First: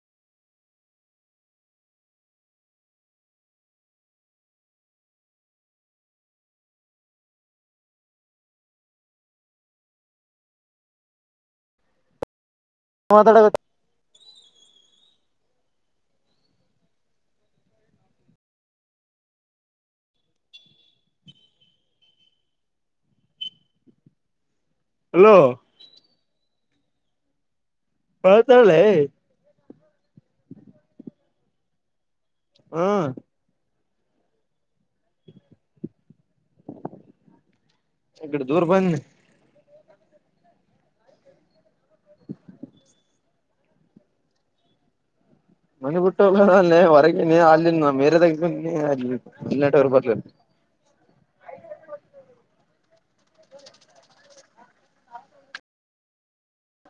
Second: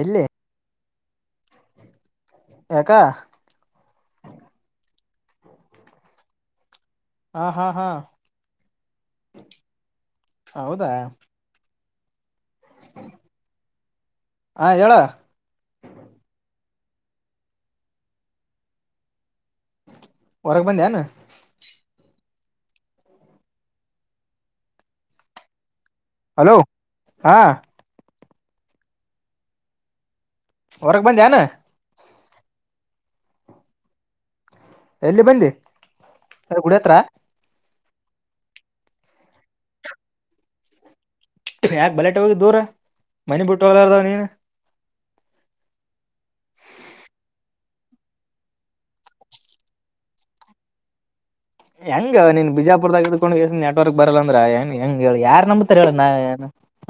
ಎಲ್ಲಿ. ಯಾಕ. ಹಾ ಹಾ ಹಾ ಹೌದಾ. ಮಾತಾಡ ಬೇಕ ಹಾ ಹೇಳಾ. ಹೊರಗ ಬಂದಿ ಏನು. ಹಲೋ. ಹಲೋ ಹಾ. ಮಾತಾಡಲೇ. ಹೊರಗ ಬಂದ್ಯ್ ಏನೋ. ಹೂ ಎಲ್ಲಿ ಬಂದಿ ಸರಿ ಗುಡಿ ಹತ್ತಿರ. ಈ ಕಡೆ ದೂರ್ ಬದಿ ಯಾಕೆ ಬಲೆಟ್ ಹೋಗಿದಿ ದೂರ ಮನಿ ಬಿಟ್ಟ ಹೋಗಲಾರದಾವ್ ನೀನ್. ಮನೆ ಬಿಟ್ಟು ಹೋಗ ಹೊರಗನ ಅಲ್ಲಿ ಮೇರೆದಾಗ [unintelligible] ಹೆಂಗ ನೀನ್ ಬಿಜಾಪುರ್ದಾಗ್ಕೊಂಡುಸ ನೆಟ್ವರ್ಕ್ ಬರಲ್ಲ ಅಂದ್ರ ಹೆಂಗ ಹೆಂಗ ಹೇಳಿ ಯಾರ್ ನಂಬಾರ ಹೇಳು ನಾ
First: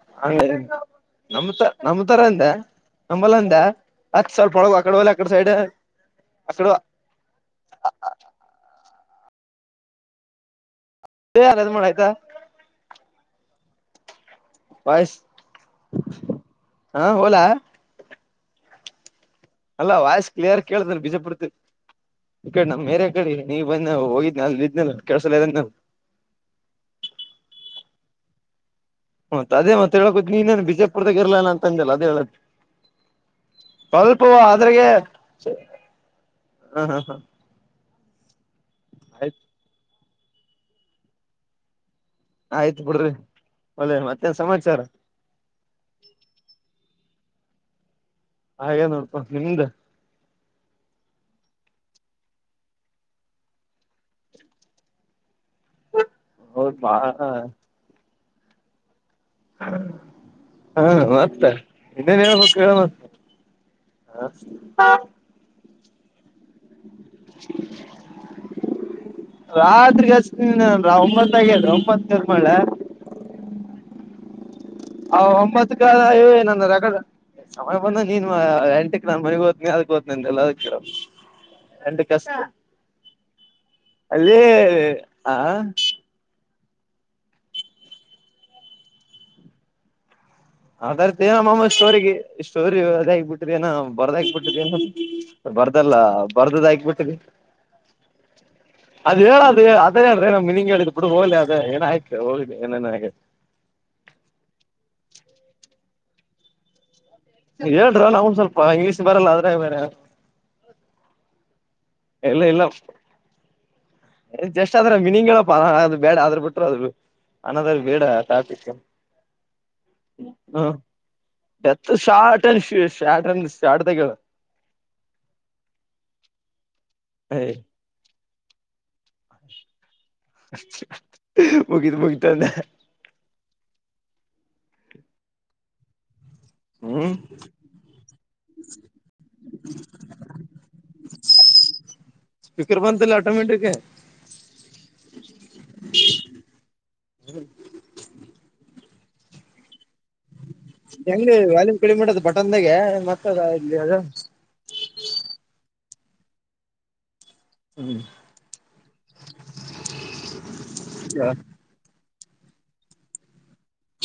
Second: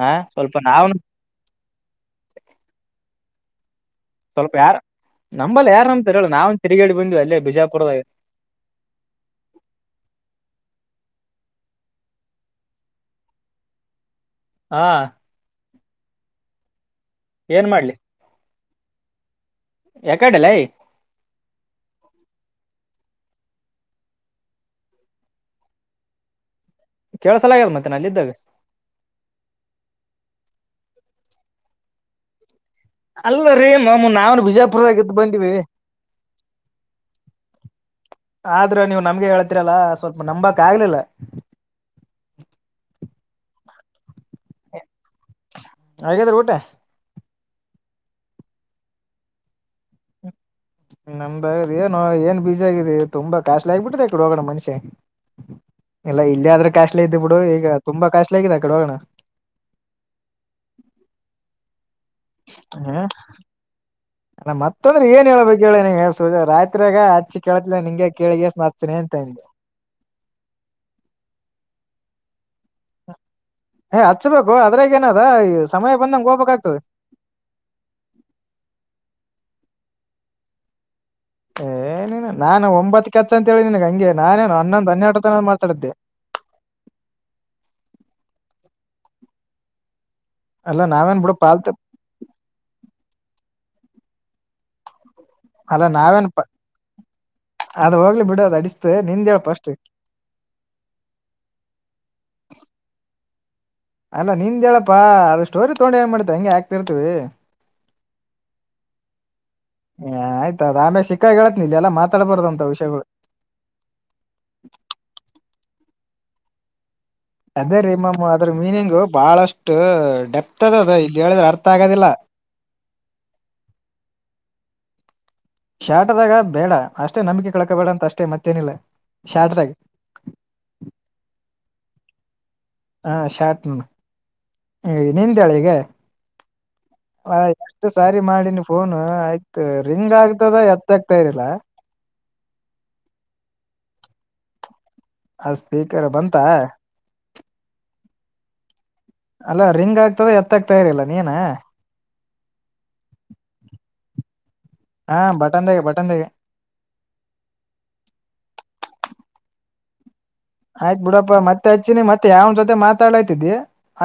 ಹಾ ಸ್ವಲ್ಪ ಹಗಾ ನಾವ್ ನಂಬತಾರ್ ಅಂದೆ ನಂಬಲ್ಲ ಅಂದೆ. ಸ್ವಲ್ಪ ಯಾರ ನಂಬಲ್ಲಿ ಯಾರ ಅಂತಾರ ಹೇಳ ನಾವನ್ ಆಕಡೆ ತಿರುಗಾಡಿ ಬಂದಿವಿ ಅಲ್ಲೇ ಬಿಜಾಪುರದಾಗ. ಹೆ [unintelligible] ಹಾ ಬೈ ಹಾ ಒಲ್ಯ. ಏನ್ ಮಾಡ್ಲಿ ಅಲ್ಲ ವಾಯಸ್ ಯಾಕಡೆ ಲೈ ಕ್ಲಿಯರ್ ಕೇಳಳ್ತ ಬಿಜಾಪುರ್ ತ ಈ ಕಡೆ ನಮ್ಮ ಮೇರೆ ಕಡೆ ನೀವು ಬಂದ ಹೋಗಿದ್ನ ಅಲ್ದ್ನ ಕೆಳ್ಸಲದ. ಕೇಳಸಲ ಆಗ್ಯಾದ ಮತ್ತೆ ನ ಅಲ್ಲಿ ಇದಿದ್ದಾಗ. ಮತ್ತ ಅದೇ ಹೇಳಕೋತ್ ನೀನೇನು ಬಿಜಾಪುದಾಗ ಇರ್ಲ್ಲ ಅಂದಲ್ಲ ಅದ ಹೇಳೆ. ಅಲ್ಲ ರೀ ಮಾಮು ಸ್ವಲ್ಪ ನಾವ್ ಆದ್ರಾಗ್ಯ್ ಬಿಜಾಪುರದಾಗ ಇದ್ದ್ ಬಂದಿವಿ ಹ ಹಾ ಹಾ. ಆದ್ರ ನೀವು ನಮ್ಗೆ ಆಯ್ತ್ ಹೇಳ್ತಿರಲ್ಲ ಸ್ವಲ್ಪ ನಂಬಕ್ ಆಗ್ಲಿಲ್ಲ. ಆಯ್ತು ಬಿಡ್ರಿ ಒಳ್ಳೆ ಮತ್ತೇನ್ ಸಮಾಚಾರ. ಆಗ್ಯಾದ್ರಿ ಊಟ. ಹಾಗೇ ನೋಡ್ಪಾ ನಿಮ್ದ. ನಮ್ದಗ ಏನು ಏನ್ ಬೀಜ ಆಗಿದೆ ತುಂಬಾ ಕಾಸ್ಲಿ ಆಗ್ಬಿಟ್ಟಿದೆ ಇಡೆ ಹೋಗೋಣ ಮಸ್ಯ ಇಲ್ಲ ಇಲ್ಲಿ ಆದ್ರೆ ಹೌದ್ ಬಾ ಕಾಶ್ಲಿ ಇದ್ದ ಹ ಬಿಡು ಈಗ ತುಂಬಾ ಕಾಶ್ಲಿ ಆಗಿದೆ ಆ ಕಡೆ ಹೋಗಣ. ಹಾ ಮತ್ತ. ಇದನ್ನೇ ಹೇಳ [unintelligible] ಹೂ ಮತ್ತೊಂದ್ರೆ ಏನ್ ಹೇಬೇಕು. ಕೇಳಸುದು ರಾತ್ರಿಯಾಗ ಹಚ್ಚಿ ಕೇಳ ನಿಂಗೆ ಕೇಳಿಗೆ ಸ್ನಾತಿನಿ ಅಂತೆ [unintelligible] ರಾತ್ರಿಗಿ ಹಾಕ್ತೀನಿ ಒಂಬತೂ ಹಗ್ಯ್ಡ ಒಂಬತ್ತ ಕ ಮಾಡ್ಲಾ ಏ ಹಚ್ಬೇಕು ಅದ್ರಾಗ ಆ ಏನಾದ ಈ ಒಂಬತ್ತಕ ಸಮಯ ಏ ಬಂದಂಗ ನನ್ನ ಹೋಗ್ಬೇಕಾಗ್ತದ. ರಗಡ ಸಮಯ ಬಂದಂಗ ನೀನೂ ಎಂಟಕ್ ನಾನ್ ಮನೆಗ್ ದ್ನಿ ಅದಕ್ ಹದ್ತನಿಂತೆ ಎಲ್ಲ ಅದ. ಏ ನೀನ ನಾನನ್ ಒಂಬತ್ತಕ್ಕೆ ಹಚ್ಚ ಅಂತ ಹೇಳಿ ನಿನಗ ಹಂಗೆ ಅಲ್ಲಿ ನಾನೇನು ಹನ್ನೊಂದು ಹನ್ನೆರಡು ಆ ತನೊಂದು ಮಾತಾಡಿ. ಅಲ್ಲ ಅದಾರ್ ನಾವೇನ್ ಬಿಡು ಏನ ಮಾಮ ಪಾಲ್ತ್ ಸ್ಟೋರಿಗೆ ಸ್ಟೋರಿ ಅದ ಆಗಬಿಟ್ಟಿದೆ ಏನ ಬರದಾಕಬಿಟ್ಟಿದಏನ. ಅಲ್ಲ ಬರ್ದಲ್ಲ ನಾವೇನ್ ಬರ್ದದ ಆಕ್ಬಿಟ್ಟಿನಿ. [unintelligible] ಅದ ಹೇಳ ಹೇಳ್ ಫಸ್ಟ್ ಅದನ್ನ ಹೇಳ್ರ ನ ಮಿನಿಂಗ ಹೇಳಿದ್ [unintelligible] ಹೋಗ್ಲಿ ಅದು ಏನ ಆಯತು ಹೋಗ್ಲಿ ಏನೇನ್ ಆ ಅಲ್ಲ ನಿಂದ್ ಹೇಳಪ್ಪಾ ಅದು ಸ್ಟೋರಿ ತಗೊಂಡು ಹೆಂಗ ಮಾಡತ ಹಂಗೆ ಹಾಕ್ತಿರ್ತವಿ. ಹೇಳ್ರೋ ನಮ್ಮ ಸ್ವಲ್ಪ ಇಂಗ್ಲೀಷ್ ಬರಲ್ಲ ಅದರ ಬೇರೆ. ಆಯ್ತ ಆ ಆಮೇಲೆ ಸಿಕ್ಕಾಗಿ ಹೇಳತಿನಿ ಎಲ್ಲ ಇಲ್ಲ ಮಾತಾಡ್ಬಾರೋ ಇಲ್ಲ ಅಂತ ವಿಷಯಗಳು. ಜಸ್ಟ್ ಆದ್ರ ಮಿನಿಂಗ್ಗಳ ಹೇಳಪ್ಪ ಬೇಡ ಆದ್ರ ಬಿಟ್ಟರು ಆದದ್ರು. ಅದೇ ರೀ ಮಾಮ್ ಅದ್ರ ಮೀನಿಂಗು ಬಹಳಷ್ಟು ಡೆತ್ ಹ್ಮ ಅದ ಅದ ಇ ಹೇಳಿದ್ರ ಅರ್ಥ ಡೆತ್ ಆಗೋದಿಲ್ಲ ಶಾರ್ಟ್ ಟೆನ್ ಸೀಟ್ದಾಗ ಹೇಳು. ಶಾಟದಾಗ ಬೇಡ ಅಷ್ಟೇ ನಂಬಿಕೆ ಹೇಳು ಕಳ್ಕಬೇಡ ಅಂತ ಅಷ್ಟೆ ಮತ್ತೇನಿಲ್ಲ. ಶಾಟದಾಗ. ಮುಗಿತು ಮುಗೀತು ಅಂದೆ. ಹಾ ಶಾಟ್ ನಿಂದು ಹೇಳು ಈಗ ಹ್ಮ್ ಹಾ ಎಷ್ಟು ಸಾರಿ ಮಾಡಿನಿ ಫೋನ್ ಆಯ್ತು ರಿಂಗ್ ಆಗ್ತದ ಎತ್ತಾಗಗ್ತಾ ಇಲ್ಲ. ಸ್ಪೀಕರ್ ಬಂತಿಲ್ಲ ಆಟೋಮೇಟಕ್. ಅ ಸ್ಪೀಕರ್ ಬಂತ? ಅಲ್ಲ ರಿಂಗ್ ಆಗ್ತದೆ ಎತ್ಲಲ್ಲ. ಹೆಂಗ ವಾಲ್ಯುಂ ಕಡಿಮೆ ಇಡದ್ ಬಟನ್ದಾಗೆ ಮತ್ತ ಅದಲಿ ಅದ. ಹಾ ಬಟನ್ದಾಗ ಬಟನ್ದಾಗ. ಹ್ಮ್ ಆಯ್ತ್ ಬಿಡಪ್ಪ ಮತ್ತೆ ಹಚ್ಚಿನಿ ಮತ್ತೆ ಯಾವನ ಜೊತೆ ಮಾತಾಡ್ಲಕತ್ತಿದಿ.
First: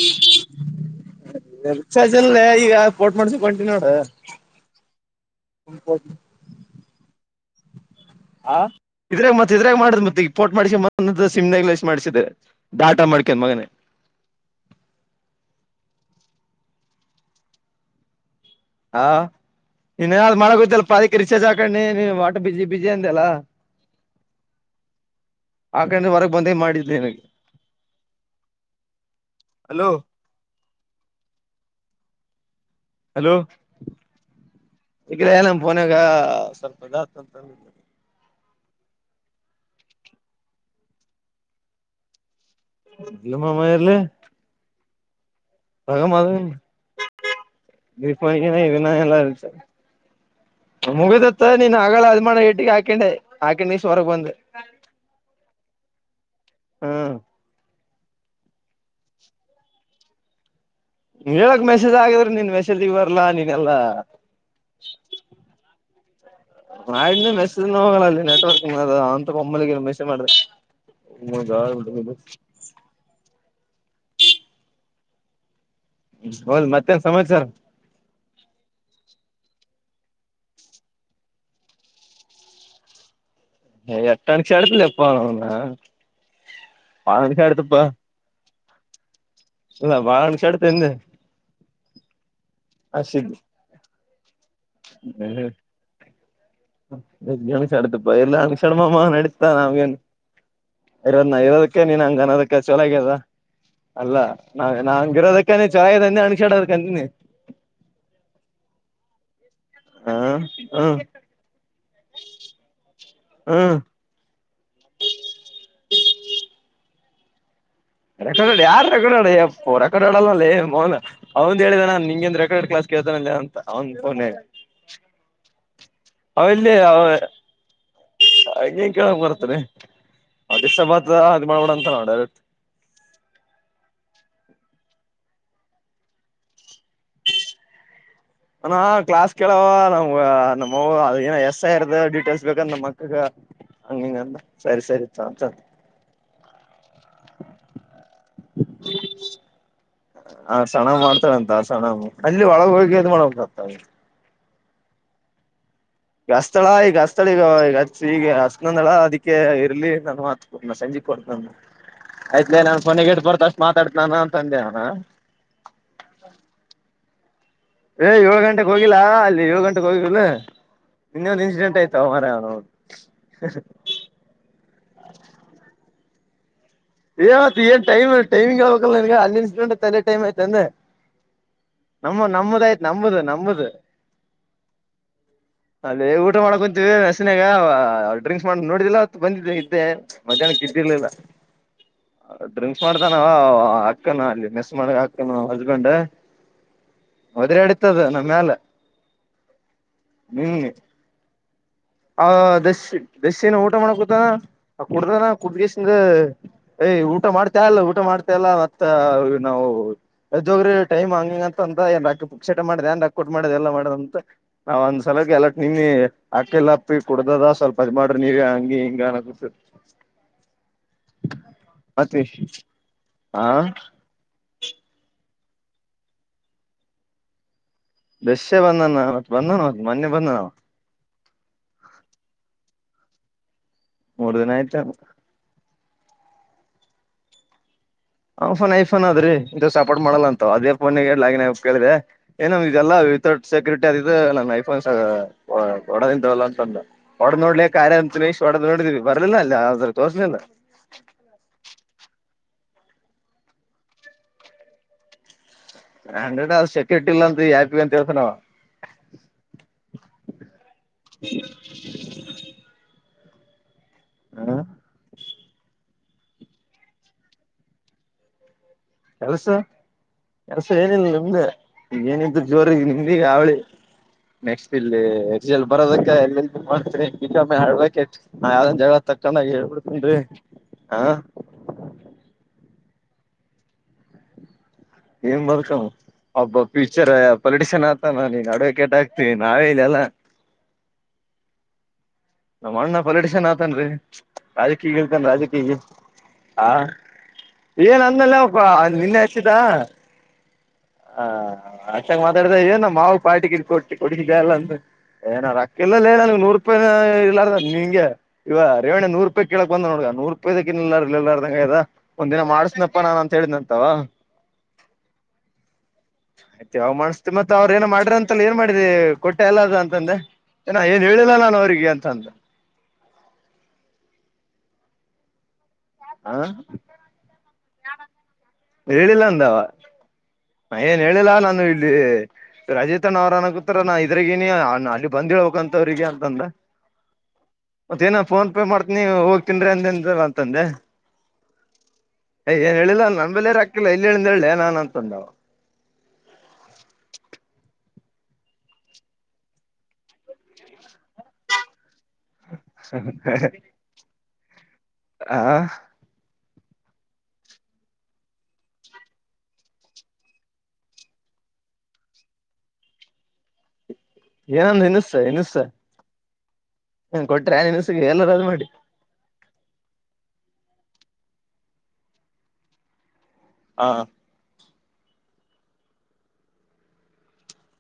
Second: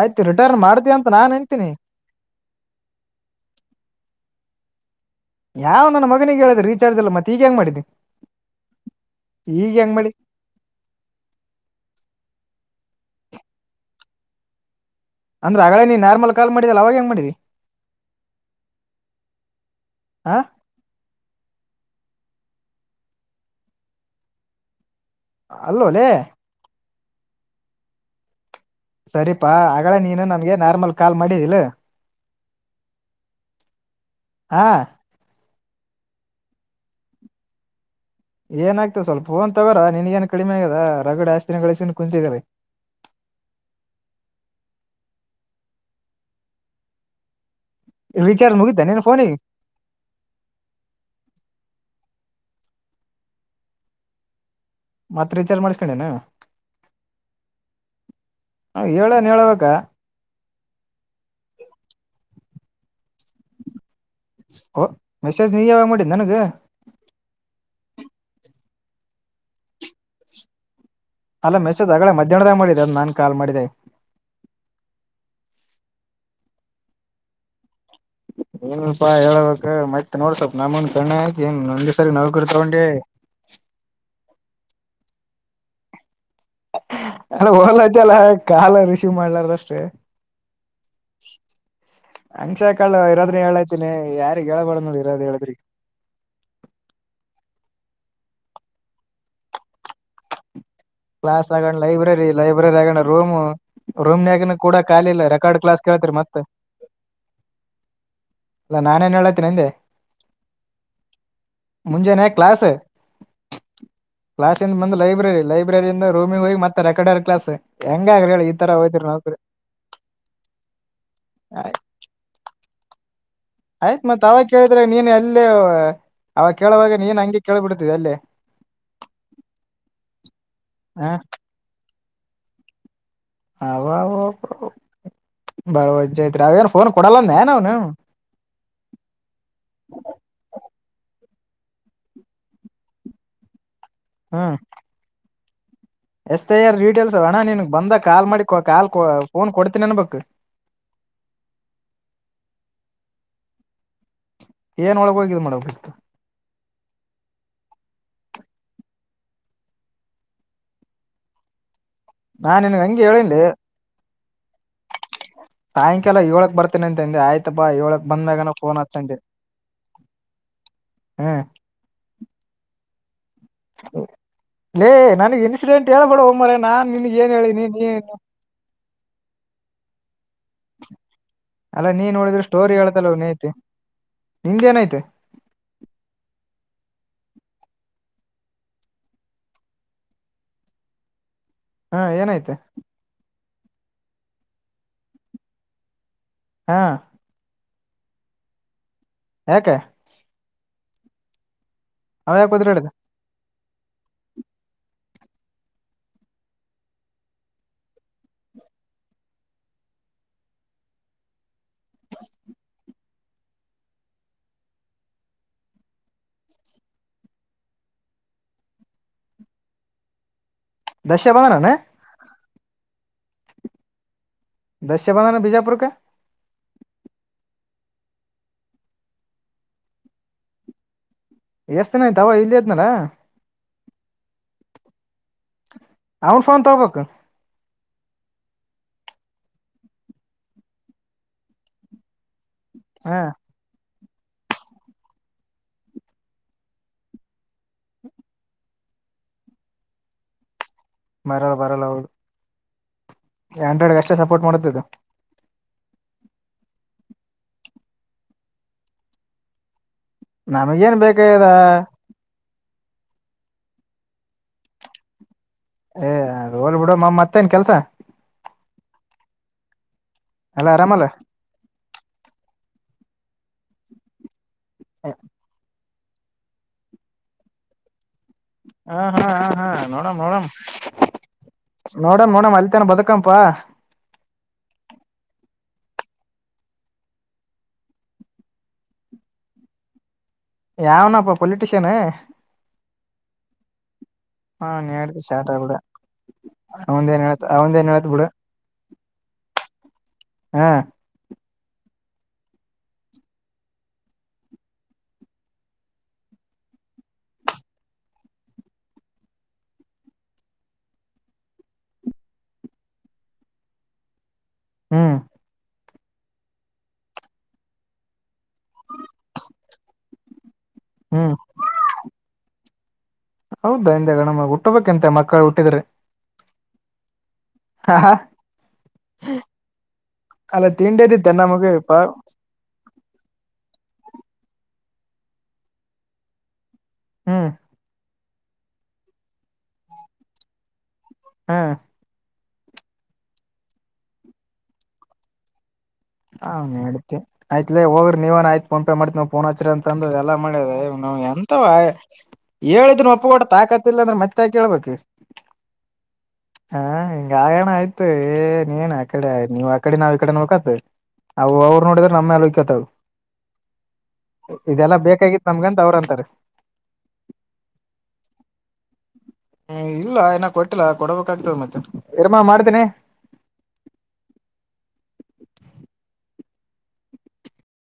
ಆಯ್ತು ರಿಟರ್ನ್ ಮಾಡ್ತೀಯಾ ಅಂತ ನಾನ್ ಅಂತೀನಿ. ರಿಚಾರ್ಜ್ ಇಲ್ವೇ ಈಗ ಪೋರ್ಟ್ ಮಾಡ್ಸಕ ಒಂಟಿನ್ ನೋಡು. ಯಾವ ನನ್ನ ಮಗನಿಗೆ ಹೇಳಿದ ರೀಚಾರ್ಜ್ ಇಲ್ಲ ಮತ್ತೆ ಈಗ ಹೆಂಗ ಮಾಡಿದಿ? ಹ ಇದ್ರಾಗ ಮತ್ತ ಈಗ ಇದ್ರಾಗ ಹೆಂಗ್ ಮಾಡುದು ಮಾಡಿ ಮತ್ತೆ ಪೋರ್ಟ್ ಮಾಡಿಸ್ಕೆಂಡ್ ಬಂದ್ ಸಿಮ್ನಗ್ಲಾಸಿ ಮಾಡ್ಸಿದೆ ಟಾಟ ಮಾಡ್ಕೊಂಡ್ ಮಗನೆ. ಅಂದ್ರೆ ಹಗಳೇ ನೀ ನಾರ್ಮಲ್ ಕಾಲ್ ಮಾಡಿದಿಲ್ಲ ಅವಾಗ ಹೆಂಗ್ ಮಾಡಿದ್ದಿ? ಹಾ ಹಾ ಇನ್ನೇದ್ ಮಾಡಕ್ ಗೊತ್ತಲ್ಲಪ್ಪ ಅದಕ್ಕೆ ರಿಚಾರ್ಜ ಹಾಕೊಂಡಿನಿ ನೀ ವಟ್ಟು ಬಿಸಿ ಬಿಸಿ ಅಂದೆಲಾ. ಅಲ್ಲೋಲೆ ಆಕಂಡ್ ಹೊರಗ್ ಬಂದೇ ಮಾಡಿದ್ದೆ ನಿನಗೆ. ಸರಿಪಾ ಹಲೋ ಆಗಳೆ ನೀನು ನನ್ಗೆ ನಾರ್ಮಲ್ ಕಾಲ್ ಮಾಡಿದ್ದಿಲ್ಲ? ಹಲೋ ಈಗ್ ಏ ನಮ್ಮ ಫೋನಾಗ ಸ್ವಲ್ಪ [unintelligible] ಅಂತ ಏನ ಆಗ್ತದೆ ಸ್ವಲ್ಪ ಫೋನ್ ತಗೋರ ನಿನ್ ಏನ್ ಕಡಿಮೆ ಆಗದ ರಗಡ್ ಆಸ್ತಿನೆ ಗಳಿಸ್ಕೆಂದ್ ಕುಂತಿಅಲ ಇಲ್ಲ ಮಾಮ ಇರ್ಲ್ಲಿ ಪಗ ಮಾ ರೀಚಾರ್ಜ್ ದೀಪಾವಳಿಗೆ ಮುಗಿತ ಇನ್ನ [unintelligible] ನಿನ್ನ ಫೋನಿಗೆ ಎಲ್ಲಾಚ. ಮುಗದಿತ್ತ ನೀನ್ ಆಗಳ ಅಲ್ ಮಾಡ ಇಟ್ಟಗೆ ಹಾಕೊಂಡೆ ಹಾಕೊಂಡ ನೀ ಹೊರಗೆ ಬಂದೆ. ಹ ಮತ್ತ್ ರಿಚಾರ್ಜ್ ಮಾಡಸ್ಕೊಂಡೇನ? ಹ್ಮು ಅವ್ ಹೇಳನ್ ಹೇಳ್ಬೇಕ? ಹೇಳಕ್ ಮೆಸೇಜ್ ಆಕಿದ್ರ ನಿನ್ ಮೆಸೇಜ್ಗೆ ಬರ್ಲಾ ನೀನೆಲ್ಲಾ. ಓ ಮೆಸೇಜ್ ನೀ ಯಾವಾಗ ಮಾಡಿದ್ದ್ ನನ್ಗ? ಮಾಡನ ಮೆಸೇಜ್ ಹೋಗಲ್ಲ ಅಲ್ಲಿ ನೆಟ್ವರ್ಕ್ ಮಾಡ ಅಂತ ಒಮ್ಮಲ್ಲಿ ಮೆಸೇಜ್ ಮಾಡ್ದೆ. ಅಲ್ಲ ಮೆಸೇಜ್ ಅಗಳ ಮಧ್ಯಾನ್ದಾಗೆ ಮಾಡಿದೆ ಅದು ನಾನ್ ಕಾಲ್ ಮಾಡಿದಾಗ್. ಹೊಗ್ಲಿ ಮತ್ತೇನ್ ಸಮಾಚಾರ? ಏನಿಲ್ಪಾ ಹೇಳ್ಬೇಕ್ ಮತ್ ನೋಡ್ ಸ್ವಲ್ಪ ನಮನ್ ಕಣ್ಣಾಗೆ ಏನ್ ಒಂದೇಸರಿನೌಕ್ರಿ ತಗೊಂಡಿ. [unintelligible] ಅವನೌನ್. ಅ ಓದ್ಲತಿಯಲ್ಲ ಕಾಲೆ ರಿಸೀವ್ ಮಾಡ್ಲಾರ್ದಷ್ಟು. ಇಲ್ಲ ಬಾಳ ಅನ್ಸಾಡ್ತ ಅಂದೆ ಹಂಗಸಕಲ್ಲ ಇರೋದನ್ನೇ ಹೇಳತೀನಿ. ಹೇಳಬಾರ್ದ ನೋಡಿ ಹ್ಮ್ ಇರೋದ್ ಹ್ಮ್ ಹೇಳಿದ್ರಿ [unintelligible] ಎ ಅಣಸಾಡತಪ್ಪಾ ಇನ್ನಾ ಅಂಗಸ್ಯಾಡ್ ಮಾಮ ನಡಿತ್ತ್ ನಾಮಗ್ ಏನ್. ಇರೋದ್ ನ ಕ್ಲಾಸ್ ಆಗಣ ಇರೋದಕ್ಕೆ ನೀನ್ ಹಂಗ ಲೈಬ್ರರಿ ಅನ್ನೋದಕ್ಕೆ ಲೈಬ್ರರಿ ಚಲೊ ಆಗಣ ಆಗ್ಯದ ರೂಮು ಅಲ್ಲ ರೂಮ್ನ್ಯಾಗನ ನಾವ. ಕೂಡ ನಾವ್ ಖಾಲಿ ಹಂಗ್ ಇ ಇಲ್ಲ ರದಕ್ಕಾನೆ ನಿಂಗ್ ಚೊಲೋ ಆಗ್ಯಾದ್ ಅನ್ನಿಸಿಡಾಕ್ ಅಂತೀನಿ. ಅಲ್ಲ ನಾನೇನ್ ಹೇಳತೇನಿ ಅಂದೆ. ಹ ಹ್ಮ್ ಮುಂಜೆನ ಕ್ಲಾಸ್. ಹ್ಮ್ ಕ್ಲಾಸಿಂದ ಬಂದು ಲೈಬ್ರರಿ, ಲೈಬ್ರರಿಯಿಂದ ರೂಮಿ ಹೋಗಿ ಮತ್ತೆ ರೆಕಾರ್ಡರ್ ಕ್ಲಾಸ್. ಹೆಂಗಾಗ್ರಿ ಹೇಳಿ ರೆಕಾರ್ಡ್ ಈ ಆಡ ತರ ಯಾರ ಹೋಯ್ತಿರಿ ರೆಕಾರ್ಡ್ ಆಡಿ ನೌಕರಿ ಯಪ್ಪೊ ರೆಕಾರ್ಡ್ ಆಡಲ್ಲೇ ಮೌನ ಅವಂದ್ ಹೇಳಿದಾನ ನಿಂಗೆ ರಡ್. ರೆಕಾರ್ಡಿಂಗ್ ಅಂದೆ [unintelligible] ಆಯ್ತ್ ಮತ್ ಅವ ಕೇಳಿದ್ರೆ ನೀನ್ ಎಲ್ಲೇ ಅವ ಕೇಳವಾಗ ನೀನ್ ಹಂಗೆ ಕೇಳ್ಬಿಡ್ತಿದೆ ಅಲ್ಲೇ. ಹಂಗೆಂಗ್ ಕೇಳಕ್ ಬರ್ತಾ ಲೆ ಡಿಸ್ಟರ್ಬ್ ಹ ಆತದ್ ಅದು ಮಾಡ್ಬೋಣ ಅಂತ ನ ಡೈರೆಕ್ಟ್. ಅವ ವವವ ಬಾಳ ವಜ್ ಐತ್ರಿ ಅವೇನು ಫೋನ್ ಕೊಡಲ್ಲಂದ ನ ಅವ್ನು ಅ ಕ್ಲಾಸ್ ಕೇಳವ ನಮ್ಗ ನಮ್ಮ ಅವ್ವ ಏನ ಎಸ್ ಐ ಅವ್ರುದು ಡೀಟೇಲ್ಸ್ ಬೇಕಂದ ನಮ್ಮ ಮಕ್ಕಕ್ಕ [inaudible] ಹಂಗಿಂಗಂದ ಹ್ಮ ಸರಿ ಸರಿ ಚ ಎಸ್ ಐ ಯರ್ ಡೀಟೇಲ್ಸ್ ಅವ ಅಣ್ಣ ನೀನ್ಗ್ ಬಂದ ಕಾಲ್ ಮಾಡಿ ಕಾಲ್ ಫೋನ್ ಕೊಡ್ತೀ ಅನ್ ಬೇಕು ಹ ಸಣ್ಣ್ ಮಾಡ್ತಾರ ಅಂತ ಸಣ ಅಲ್ಲಿ ಒಳಗೆ ಹೋಗಿ ಅದ್ ಮಾಡಬೇಕಾಗತ ಏನ್ ಒಳಗ ಹೋಗಿದೆ ಮಾಡಬೇಕು ಈ ಅಸ್ತಳ ಈಗ ಅಸ್ತಳ ಈಗ ಈಗ ಈಗ ಹಸ್ನಂದಳ ಅದಕ್ಕೆ ಇರ್ಲಿ ನನ್ ಮಾತ ಸಂಜ ಕೊಡ್ತ ಆಯ್ತ್ ನಿನ್ಗ್ ನಾನ್ ಹಂಗೆ ಕೊನೆಗೆ ಇ ಹೇಳಿನ್ಲೆ ಬರ್ತ ಅಷ್ಟ ಮಾತಾಡ್ತನಾನ ಅಂತ ಅಂದೆವನ ಸಾಯಂಕಾಲ ಯೊಳಕ್ಕ ಬರ್ತೇನೆ ಅಂತಂದೆ ಆಯತು ಏ ಏಳು ಗಂಟೆಗೆ ಹೋಗಿಲ್ಲ ಅಲ್ಲಿ ಏಳು ಗಂಟೆಗೆ ಹೋಗಿಲ್ಲ ನಿನ್ನೆ ಒಂದ ಹ್ಮ್ ಇನ್ಸಿಡೆಂಟ್ ಆಯ್ತು [unintelligible] ಲ್ಲೇ ನನಗ್ ಇನ್ಸಿಡೆಂಟ್ ಹೇಳೇಳ್ಬೇಡ ಒಮ್ಮರೇನಾ ಏ್ತನ್ ಟೈಮ ಟೈಮಿಂಗ್ಗಬೇಕಲ್ಲ ನನ್ಗೆ ಅಲ್ಲಿ ಇನ್ಸಿಂಟ್ ತಲೆ ಟಮ ಆಯ್ತ ಅಂದೆ ಅಲ್ಲ ನೀ ನಮ್ಮ ನೋಡಿದ್ರೆ ನಮ್ಮದ ಸ್ಟೋರಿ ಆಯ್ತು ಹೇಳ್ತಲ್ಲ ನಮ್ಮದು ನೀ ಐತಿ ನಮ್ಮದು ನಿಂದೇನೈತೆ ಅಲ್ಲೇ ಊಟ ಮಾಡಕೊಂತೀವಿ ನಸನಾಗ ಡ್ರಿಂಕ್ಸ್ ಮಾಡ ನೋಡಿದಿಲ್ಲ ಬಂದಿದ್ವಿ ಇದ್ದೆ ಮಧ್ಯಾಹ್ನಕ್ಕೆ ಇದ್ದಿರ್ಲಿಲ್ಲ ಹಾ ಏನೈತೆ ಡ್ರಿಂಕ್ಸ್ ಮಾಡ್ತಾನ ಅವ ಅಕ್ಕನ ಅಲ್ಲಿ ಮಿಸ್ ಮಾಡ ಅಕ್ಕನ ಹಸ್ಬೆಂಡ್ ಹಾ ಹೋದ್ರಾ ನಡತದ ನಮ್ ಮೇಲ ಯಾಕೆ ನಿನ್ನೆ ಆ ಅವ ಯಾಕೆ ದಸ ಒದ್ರಾಡಿದ ದಸ್ಯನ ಊಟ ಮಾಡಕೂತಾನ ಆ ಕುಡ್ರಾನ ಕುಡ್ಗಸಿಂದ ಯ್ ಊಟ ಮಾಡ್ತಾ ಇಲ್ಲ ಊಟ ಮಾಡ್ತಾ ಇಲ್ಲ ಮತ್ತ ನಾವು ಎಜೋಗ್ರ ಟೈಮ್ ಹಂಗ ಅಂತ ಅಂತ ಏನ್ ರಾಕ್ಕ ಶಟ ಮಾಡ್ ಏನ್ ರಾಕ್ಕ ಕೊಟ್ಟ ಮಾಡ್ ಎಲ್ಲ ಮಾಡದ ಅಂತ ನಾವ ಒಂದ್ ಸಲಕ್ಕೆ ಎಲ್ಲಟ್ ನಿನ್ನೆ ಆಕೆಲ್ಲ ಕುಡದದ ಸ್ವಲ್ಪ ಅದ್ಮ ಮಾಡ್ರಿ ನೀವ ಹಂಗಿ ಹಿಂಗ ಅ ದಶ ಬದನಣ ಮತ್ತ ಆ ದಸ್ಯ ಬಂಧನ ಬಿಜಾಪುರ್ ಕ ಬೆಸೆ ಬಂದಣ ಮ ಬಂದನಾ ಮೊನ್ನೆ ಬಂದನ ಎಷ್ಟ ದಿನ ಆಯ್ತಾವ ಇಲ್ಲಿದ್ನಲ ಮುರುದಿನ ಆಯ್ತು ಅವ್ನ್ ಫೋನ್ ತಗೋಬೇಕ್ ಅವನ ಫೋನ್ ಐಫೋನ್ ಆದ್ರೀ ಇದು ಸಪೋರ್ಟ್ ಮಾಡಲ್ಲ ಅಂತ ಅದೇ ಫೋನ್ ಆಗ ಲಾಗಿನ್ ಹೇಳಕ್ಕೆ ಕೇಳಿದೆ ಏನಮ್ ಇದೆಲ್ಲ ಹಾ ವಿತಟ್ ಸೆಕ್ಯೂರಿಟಿ ಅದಿದ ನನ್ ಐಫೋನ್ಸ್ ಕೊಡದಂತಲ್ಲ ಅಂತಂದು ಒಡದ ನೋಡ್ಲಿ ಕಾರ್ಯ ಅಂತ ಇಷ್ಟ್ ಒಡೆದ ನೋಡಿದೀವಿ ಬರ್ಲಿಲ್ಲ ಅಲ್ಲ ಆದ್ರ ತೋರ್ಲಿಲ್ಲ ಮರಲ್ಲ ಬರಲ್ಲ ಹೌದು ಆಂಡ್ರಾಯಡ್ ಅಷ್ಟ ಸಪೋರ್ಟ್ ಮಾಡುತ್ತದ ಇದು ಹಂಡ್ರೆಡ್ ಅವ ಸೆಕ್ಯೂರಿಟಿ ಇಲ್ಲ ಅಂತ ಯಾಕ ಅಂತ ಹೇಳ್ತ ನಾವ ನಮಗಏನ್ ಬೇಕದ ಹಾ ಏ ರೋಲ್ ಬಿಡ ಮ ಮತ್ತೆ ಏನ್ ಕೆಲ್ಸ ಕೆಲಸ ಕೆಲಸ ಎಲ್ಲ ಆರಾಮಲ್ಲ ಏನಿಲ್ಲ ನಿಮ್ದೆ ಏನತ್ತುುಜೋರ ನಿಮಗ ಅವಳಿ ನೆಕ್ಸ್ಟ್ ಇಲ್ಲಿ ಹ ಎಲ್ ಬರೋದಕ್ಕ ಹಾ ಹ ಹಾ ಎ [unintelligible] ನೋಡಣ ನೋಡ ಮಲ್ತನ ಬದುಕಂಪಾ. ಏನ್ ಬದ್ಕೋದು. ಒಬ್ಬ ಫ್ಯೂಚರ್ ಪೊಲಿಟಿಷಿನ್ ಆತ ನಾ ಈಗ ಅಡ್ವೊಕೇಟ್ ಆಗ್ತೀ ನಾವೇ ಇಲ್ಲಾ. ಯಾವನಪ್ಪ ಪೊಲಿಟಿಷನ್. ನಮನ್ನ ಪೊಲಿಟಷನ್ ಆತನ್ರಿ. ಅವನ್ ರಾಜಕೀಯಗ ಇ ಹೇಳ್ತಿ ಳ್ತಾನ ಶಾರ್ಟ್ ಆಗ್ಬಿಡ ರಾಜಕಗಿ ಹ ಅವಂದೇನ್ ಹೇಳ್ತ ಅವಂದೇನ್ ಏನ್ ಹೇಳ್ತ್ ಬಿಡು ಅಂದಲ್ಲಲ. ಹ ನಿನ್ನೆ ಹಚ್ಚಿದ. ಹ್ಮ. ಹ ಅಷ್ಟೇ ಮಾತಾಡಿದ ಏನ ಮಾವಗ ಪಾರ್ಟಿ ಕೊಡ್ಸಿದಲ ಅಂತ. ಏನ ರಕ್ಕ ಇಲ್ಲಲೆ ನನ್ಗ ನೂರಪಾಯಿ ಇರಲ್ಲರ ನಿಂಗೆ ಇವ ರೇವಣ್ಣ ನೂರು ರೂಪಾಯಿ ಕಳಕ ಬಂದ ನೋಡ ನೂರ ರೂಪಾಯಿ ಕಿಲ್ಲರ ಇಲ್ಲಾರದಂಗ ಅಗ್ಯಾದ. ಒಂದ ದಿನ ಮಾಡ್ಸನಪ್ಪಾ ನಾನ ಅಂತ ಹೇಳಿದಂತವ. ಹ್ಮ. ಆಯ್ತ ಯಾವ ಮಾಡ್ತತಿ ಮತ್ತ ಅವ್ರ ಏನ ಮಾಡ್ರ ಅಂತಲ್ಲಿ ಏನ ಮಾಡಿದರಿ ಕೊಟ್ಟೆ ಎಲ್ಲ ಅದು ಅಂತಂದೆ. ಏನ ಏನ್ ಹೇಳಿಲ್ಲ ಹ್ಮ್ ನಾನು ಅವರಿಗೆ ಅಂತ ಅಂದ. ಹೌದಾ ಹಿಂದೆ ಗಣಮ ಹುಟ್ಟ ಬೇಕಂತೆ ಮಕ್ಕಳ ಹುಟ್ಟಿದ್ರೆ ಹಾ ಹಾ ಹಾ ಹೇಳಿಲ್ಲ ಅಂದವ ಅಲ್ಲ ನಾ ಏನ ತಿಂಡಿದಿತ್ತ ಹೇಳಿಲ್ಲ ನಾನು ನಮಗೆ ಇಲ್ಲಿ ಪಾ ರಜಿತನ ಅವರ ಅನ ಗತ್ತರ ನಾ ಇದ್ರಗನಿ ಅಲ್ಲಿ ಬಂದಿಳ್ಬೇಕಂತವ್ರಿಗೆ ಅಂತಂದ. ಹ್ಮ. ದೇನ ಫೋನ್ ಪೇ ಮಾಡ್ತನಿ ಹೋಗ ತಿನ್ರಿ ಅಂದಂದ ಅಂತಂದೆ. ಹಾ ಯ ಏನ ಹೇಳಿಲ್ಲ ನನ ಬಲ್ಲೆ ರೊಕ್ಕಾ ಇಲ್ಲಾ ಎಲ್ಲಿ ಹೇಳಂದ ಹೇಳೆ ನಾನ ಅಂತಂದ. ಹ ಅಡ್ತ ಆಯ್ತ್ಲೇ ಹೋಗ್ರ ನೀವನ ಆಯ್ತ ಫೋನ ಪೇಫೆ ಮಾಡತೀನಿ ಅಂತ ಫೋನ್ ಹಚ್ಚರಿ ಅಂದ ಎಲ್ಲ ಮಾಡ್ಯದ ಎಂತವ ಹೇಳಿದನ ಒಪಗೊಟ್ಟ ತಾಕತಿಲ್ಲ ಅಂದ್ರೆ ಮತ್ತೆ ಯಾಕ ಹೇಳಬೇಕ. ಹ ಹಾ ಹಿಂಗ ಆಗಣ ಆಯ್ತು ಏ ನೀನ್ ಆಕಡೆ ನೀವ ಆ ಕಡೆ ನಾವ ಈ ಕಡೆ ಅನ್ಕೋತು. ಅವ ಅವರ ನೋಡಿದ್ರ ನಮ್ಮ ಮೇಲ ಹೊಯಿಕೋತಾವೆ. ಏನಂದ ಇದೆಲ್ಲಾ ಇನಸ್ಸ ಬೇಕಾಗಿತ್ತ ನಮ್ಗಂತ ಅವ್ರ ಅಂತರ. ಹ್ಮ ಕೊಟ್ರೆ ಆ ನಿನ್ಸಗೆ ಎಲ್ಲರದ ಮಾಡಿ. ಹ್ಮ ಇಲ್ಲ ಇನ ಕೊಟ್ಟಿಲ್ಲ ಕೊಡಬೇಕಾಗ್ತದೆ ಮತ್ತೆ ಇರ್ಮ ಮಾಡ್ತೇನೆ. ಹಾ